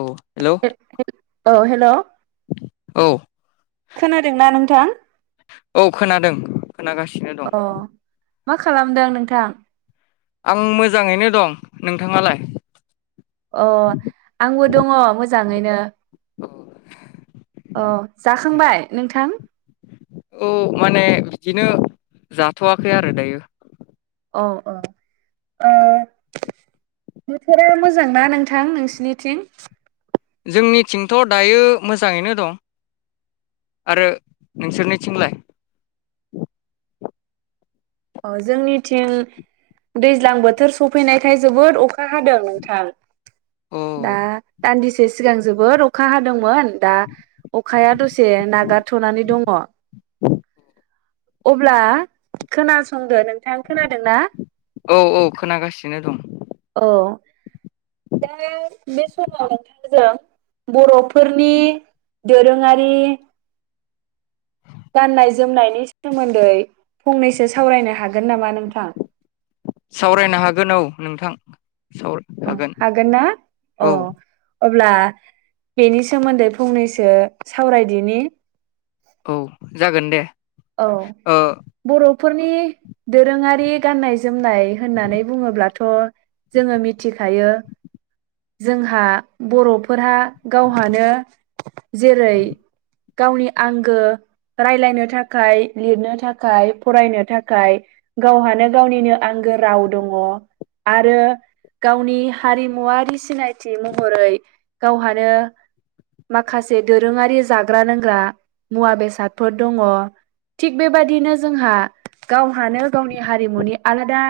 औ हेलौ औ हेलौ औ खोनादोंना नोंथां औ खोनादों खोनागासिनो दं। अ मा खालामदों नोंथां? आं मोजाङैनो दं नोंथाङालाय? अ आंबो दङ मोजाङैनो अह जाखांबाय नोंथां। औ माने बिदिनो जाथ'वाखै आरो दायो। औ औ ओ बोथोरा मोजां ना नोंथां नोंसिनिथिं? जोंनिथिंथ' दायो मोजाङैनो दं आरो नोंसोरनिथिंलाय? अ जोंनिथिं दैज्लां बोथोर सफैनायखाय जोबोद अखा हादों नोंथां अ दा दान्दिसे सिगां जोबोद अखा हादोंमोन दा अखाया दसे नागारथ'नानै दङ। औ अब्ला खोनासंदो नों औ औ खोनागासिनो दं औ दा बे समाव नोंथांजों बर'फोरनि दोरोङारि गाननाय जोमनायनि सोमोन्दै फंनैसो सावरायनो हागोन हागोन नामा नोंथां? सावरायनो हागोन औ नोंथां। औ हागोन ना औ अह अब्ला बेनि सोमोन्दै फंनैसो सावरायदिनि औ जागोन दे। औ ओ बर' बर'फोरनि दोरोङारि गाननाय जोमनाय होननानै बुङोब्लाथ' जोङो मिथिखायो जोंहा बर'फोरहा गावहानो जेरै गावनि आंगो रायलायनो थाखाय थाखाय लिरनो थाखाय फरायनो थाखाय गावहानो गावनिनो आंगो राव दङ आरो गावनि हारिमुवारि सिनायथि थि महरै गावहानो माखासे दोरोङारि जाग्रा लोंग्रा मुवा बेसादफोर दङ। थिग बेबादिनो जोंहा गावहानो गावनि हारिमुनि आलादा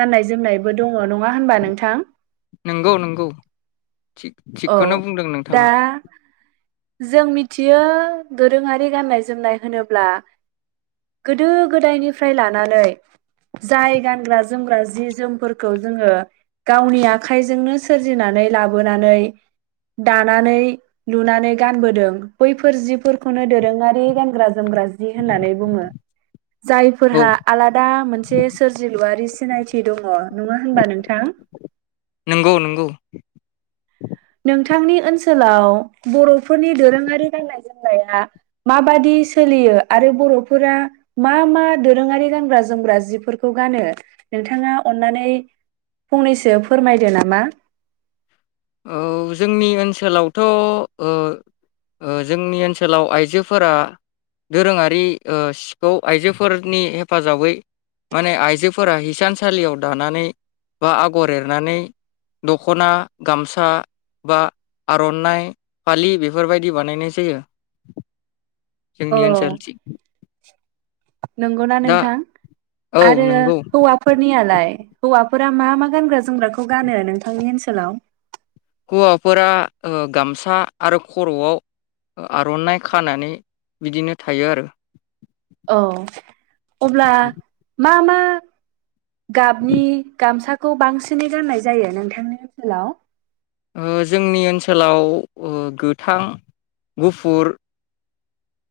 गाननाय जोमनायबो दङ नङा होनबा नोंथां? नंगौ नंगौ थिग औ थिगखौनो बुंदों दा नोंथाङा। जों मिथियो दोरोङारि गाननाय जोमनाय होनोब्ला गोदो गोदायनिफ्राय लानानै जाय गानग्रा जोमग्रा जि जोमफोरखौ जोङो गावनि आखाइजोंनो सोरजिनानै लाबोनानै दानानै लुनानै गानबोदों बैफोर जिफोरखौनो दोरोङारि गानग्रा जोमग्रा जि होननानै बुङो औ जायफोरहा आलादा मोनसे सोरजिलुआरि सिनायथि दङ नङा होनबा नोंथां नंगौ नंगौ नोंथांनि ओनसोलाव बर'फोरनि दोरोङारि गाननाय जोमनाया माबादि सोलियो आरो बर'फोरा मा मा दोरोङारि गानग्रा जोमग्रा जिफोरखौ गानो नोंथाङा अन्नानै फंनैसो फोरमायदो नामा? औ जोंनि ओनसोलावथ ओ' जोंनि ओनसोलाव आइजोफोरा दोरोङारि ओ सिखौ आइजोफोरनि हेफाजाबै माने आइजोफोरा हिसानसालियाव दानानै बा आगर एरनानै दख'ना गामसा बा आर'नाइ फालि बेफोरबायदि बानायनाय जायो। औ जोंनि ओनसोलथिं नंगौना दा नोंथां औ आरो नंगौ हौवाफोरनियालाय हौवा फोरा मा मा गानग्रा जोमग्राखौ गानो नोंथांनि ओनसोलाव हौवाफोरा गामसा आरो खर'आव आर'नाइ खानानै बिदिनो थायो आरो औ अब्ला मा मा गाबनि गामसा खौ बांसिनै गाननाय जायो नोंथांनि ओनसोलाव? ओ जोंनि ओनसोलाव गोथां गुफुर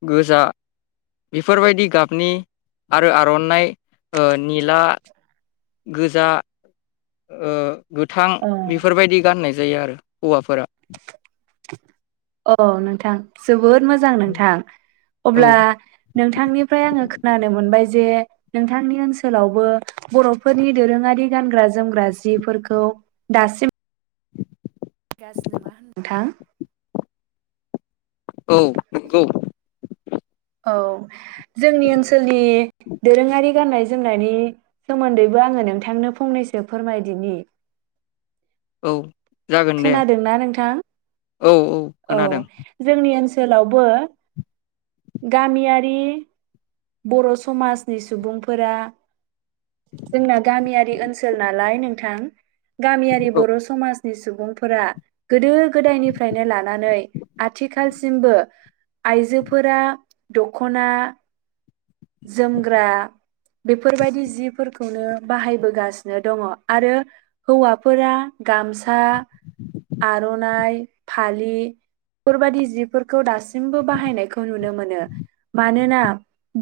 गोजा बेफोरबायदि गाबनि आरो आर'नाइ ओ निला गोजा ओ गोथां औ बेफोरबायदि गाननाय जायो आरो हौवाफोरा। अ नोंथां जो बोद मोजां नोंथां औ अब्ला नोंथांनिफ्राय आङो खोनानो मोनबाय जे नोंथांनि ओनसोलावबो बर'फोरनि दोरोङारि गानग्रा जोमग्रा जिफोरखौ दासिम गाज्रि नङा होन नोंथां औ नंगौ औ जोंनि ओनसोलनि दोरोङारि गाननाय जोमनायनि सोमोन्दैबो आङो नोंथांनो फंनैसो फोरमायदिनि औ जागोन दे खोनादोंना नोंथां? औ औ खोनादों सोलावबो गामियारि बर' समाजनि सुबुंफोरा जोंना गामियारि ओनसोल नालाय नों थां गामियारि औ बर' समाज नि सुबुंफोरा गोदो गोदायनिफ्रायनो लान नै आथिखालसिमबो आइजोफोरा दख'ना जोमग्रा बेफोरबायदि जिफोरखौनो बाहायबोगासिनो दङ आरो हौवाफोरा गामसा आर'नाइ फालि फोरबायदि जिफोरखौ दासिमबो बाहायनायखौ नुनो मोनो। मानोना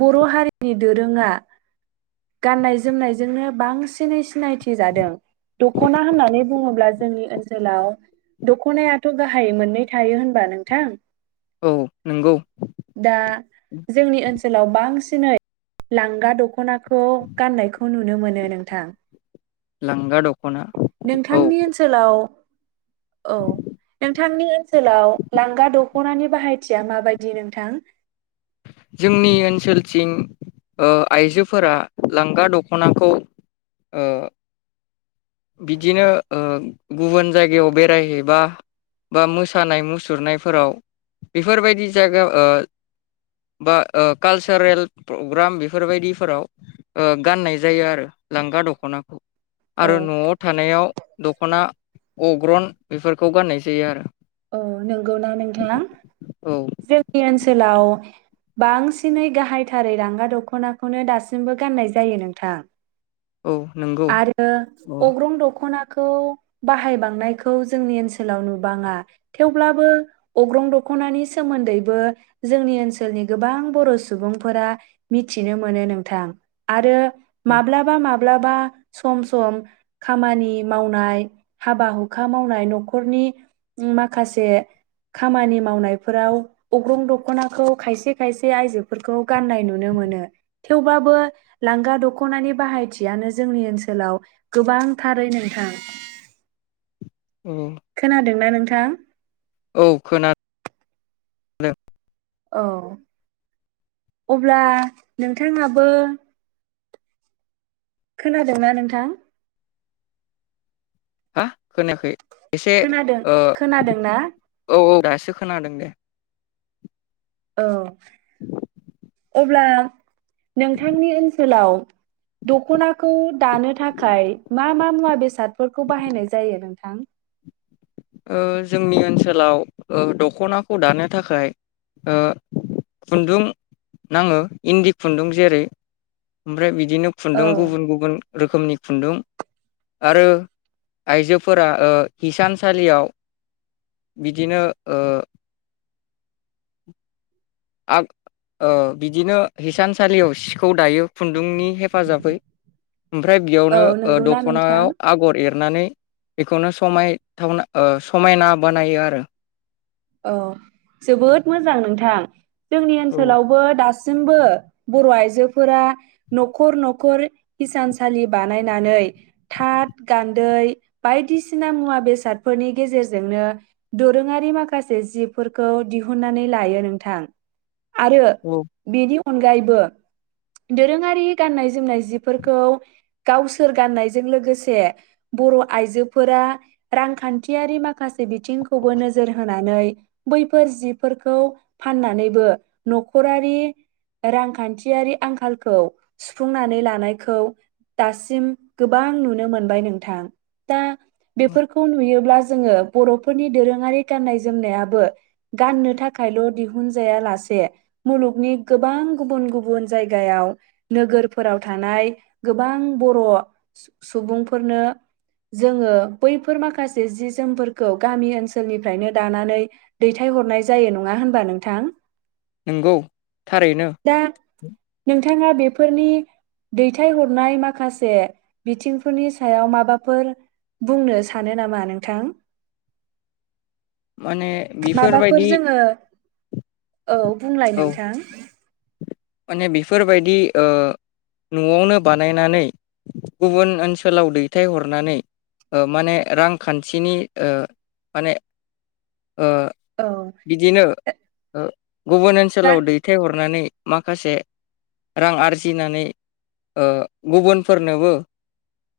बर' हारिनि दोरोङा गाननाय जोमनायजोंनो बांसिनै सिनायथि जादों दख'ना होननानै बुङोब्ला जोंनि ओनसोलाव दख'नायाथ' गाहाय मोननै थायो होनबा नोंथां औ नंगौ दा जोंनि ओनसो सोलाव बांसिनै लांगा दख'ना खौ गाननायखौ नुनो मोनो नोंथां लांगा द नोंथांनि ओनसोलाव औ नोंथांनि ओनसोलाव लांगा दख'नानि बाहायथिया माबायदि नोंथां। जोंनि ओनसोलथिं ओ आइजोफोरा लांगा दख'नाखौ ओ बिदिनो ओ गुबुन जायगायाव बेरायहैबा बा मोसानाय मुसुरनायफोराव बेफोरबायदि जायगायाव ओ बा ओ कालसारेल प्रग्राम बेफोरबायदिफोराव ओ गाननाय जायो आरो लांगा दख'नाखौ औ आरो न'आव थानायाव दख'ना अग्रन बेफोरखौ गाननाय जायो आरो। औ नंगौना नोंथां औ जोंनि ओनसोलाव बांसिनै गाहायथारै लांगा दख'नाखौनो दासिमबो गाननाय जायो नोंथां। औ नंगौ आरो अ अग्रं दख'ना खौ बाहायबांनायखौ जोंनि ओनसोलाव नुबाङा। थेवब्लाबो अग्रं दख'नानि सोमोन्दैबो जोंनि ओनसोलनि गोबां बर' सुबुंफोरा मिथिनो मोनो नोंथां आरो माब्लाबा माब ब्लाबा सम सम खामानि मावनाय हाबा हुखा मावनाय न'खरनि मा खासे खामानि मावनायफोराव अग्रं दख'नाखौ खायसे खायसे आइजोफोरखौ गाननाय नुनो मोनो थेवबाबो लांगा दख'नानि बाहायथियानो जोंनि ओनसोलाव गोबांथारै नोंथां। औ खोनादोंना नों? थां। औ खोना दों। औ अब्ला नोंथाङाबो खोनादोंना नोंथां। हा खोनायाखै। एसे खोनादों ओ खोनादोंना औ औ। दासो खोनादों दे। औ। [inaudible] अब्ला नोंथांनि ओनसोलाव दख'नाखौ दानो थाखाय मा मा मुवा बेसादफोरखौ बाहायनाय जायो नोंथां। ओ जोंनि ओनसोलाव दख'नाखौ दानो थाखाय खुन्दुं नाङो इन्दि खुन्दुं जेरै ओमफ्राय बिदि बिदिनो औ खुन्दुं गुबुन गुबुन रोखोमनि खुन्दुं आरो आइजोफोरा ओ हिसान सालियाव बिदिनो ओ आ ओ बिदिनो हिसानसालियाव सिखौ दायो खुन्दुंनि हेफाजाबै ओमफ्राय औ बेयावनो नंगौना नोंथां दखनायाव आगर एर सारनानै बेखौनो समायथावना समायना बानायो आरो। औ जोबोद मोजां नोंथां। जोंनि औ ओनसोलावबो दास दाबो बर' आइजोफोरा न'खर न'खर हिसानसालि बानायनानै थाथ गान्दै बायदिसिना मुवा बेसादफोरनि गेजेरजोंनो दोरोङारि माखासे माखासे जिबफोरखौ दिहुनन्नानै लायो नोंथां। आरो औ बेनि अनगायैबो दोरोङारि गाननाय जोमनाय जिफोरखौ गावसोर गाननायजों लोगोसे बर' आइजोफोरा रांखान्थियारि माखासे बिथिंखौबो नोजोर हो होनानै बैफोर जिफोरखौ फाननानैबो न'खरारि रांखान्थियारि आंखालखौ सुफुंनानै लानायखौ दासिम गोबां नुनो मोनबाय नोंथां दा बेफोरखौ नुयोब्ला जोंङो बर'फोरनि दोरोंङारि गाननाय जोमनायाबो गाननो थाखायल' दिहुनजायालासे मुलुगनि गोबां गुबुन गुबुन जायगायाव नोगोरफोराव थानाय गोबां बर' सुबुंफोरनो जोंङो बैफोर माखासे जि जोमफोरखौ गामि ओनसोलनि फ्रायनो दानानै दैथाय हरनाय जायो नङा होनबा नोंथां। नंगौ थारैनो दा नोंथाङा बेफोरनि दैथायहरनाय माखासे बिथिंफोरनि सायाव माबाफोर बुंनो सानो नामा नोंथां माने माबाफोर बेफोरबायदि जोङो औ बुंलाय औ नोंथां माने बेफोरबायदि ओ न'आवनो बानायनानै गुबुन ओनसोलाव दैथायहरनानै माने रांखान्थिनि ओ माने ओ औ बिदिनो गुबुन दा ओनसोलाव दैथायहरनानै माखासे रां आरजिनानै ओ गुबुनफोरनोबो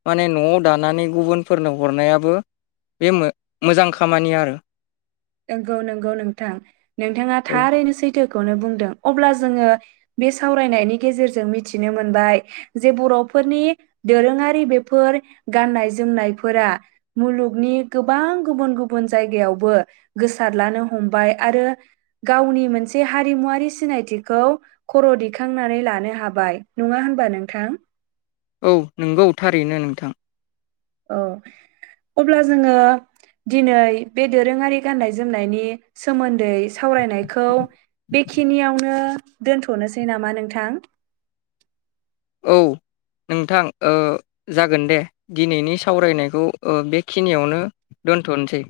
माने न'आव दानानै गुबुनफोरनो हरनायाबो बे मोजां खामानि आरो। नंगौ नंगौ नोंथां नोंथाङा औ थारैनो सैथो खौनो बुंदों अब्ला जोंङो बे सावरायनायनि गेजेरजों मिथिनो मोनबाय जे बर'फोरनि दोरोङारि बेफोर गाननाय जोमनायफोरा मुलुगनि गोबां गुबुन गुबुन जायगायावबो गोसारलानो हमबाय आरो गावनि मोनसे हारिमुवारि सिनायथिखौ खर' दिखांनानै लानो हाबाय नङा होनबा नोंथां। औ नंगौ थारैनो नोंथां औ, अब्ला जोङो दिनै बे दोरोङारि गाननाय जोमनायनि सोमोन दै सावरायनायखौ बेखिनियावनो दोन्थ'नोसै नामा नोंथां? औ नोंथां ओ जागोन दे दिनैनि सावरायनायखौ ओ बेखिनियावनो दोन्थ'नोसै।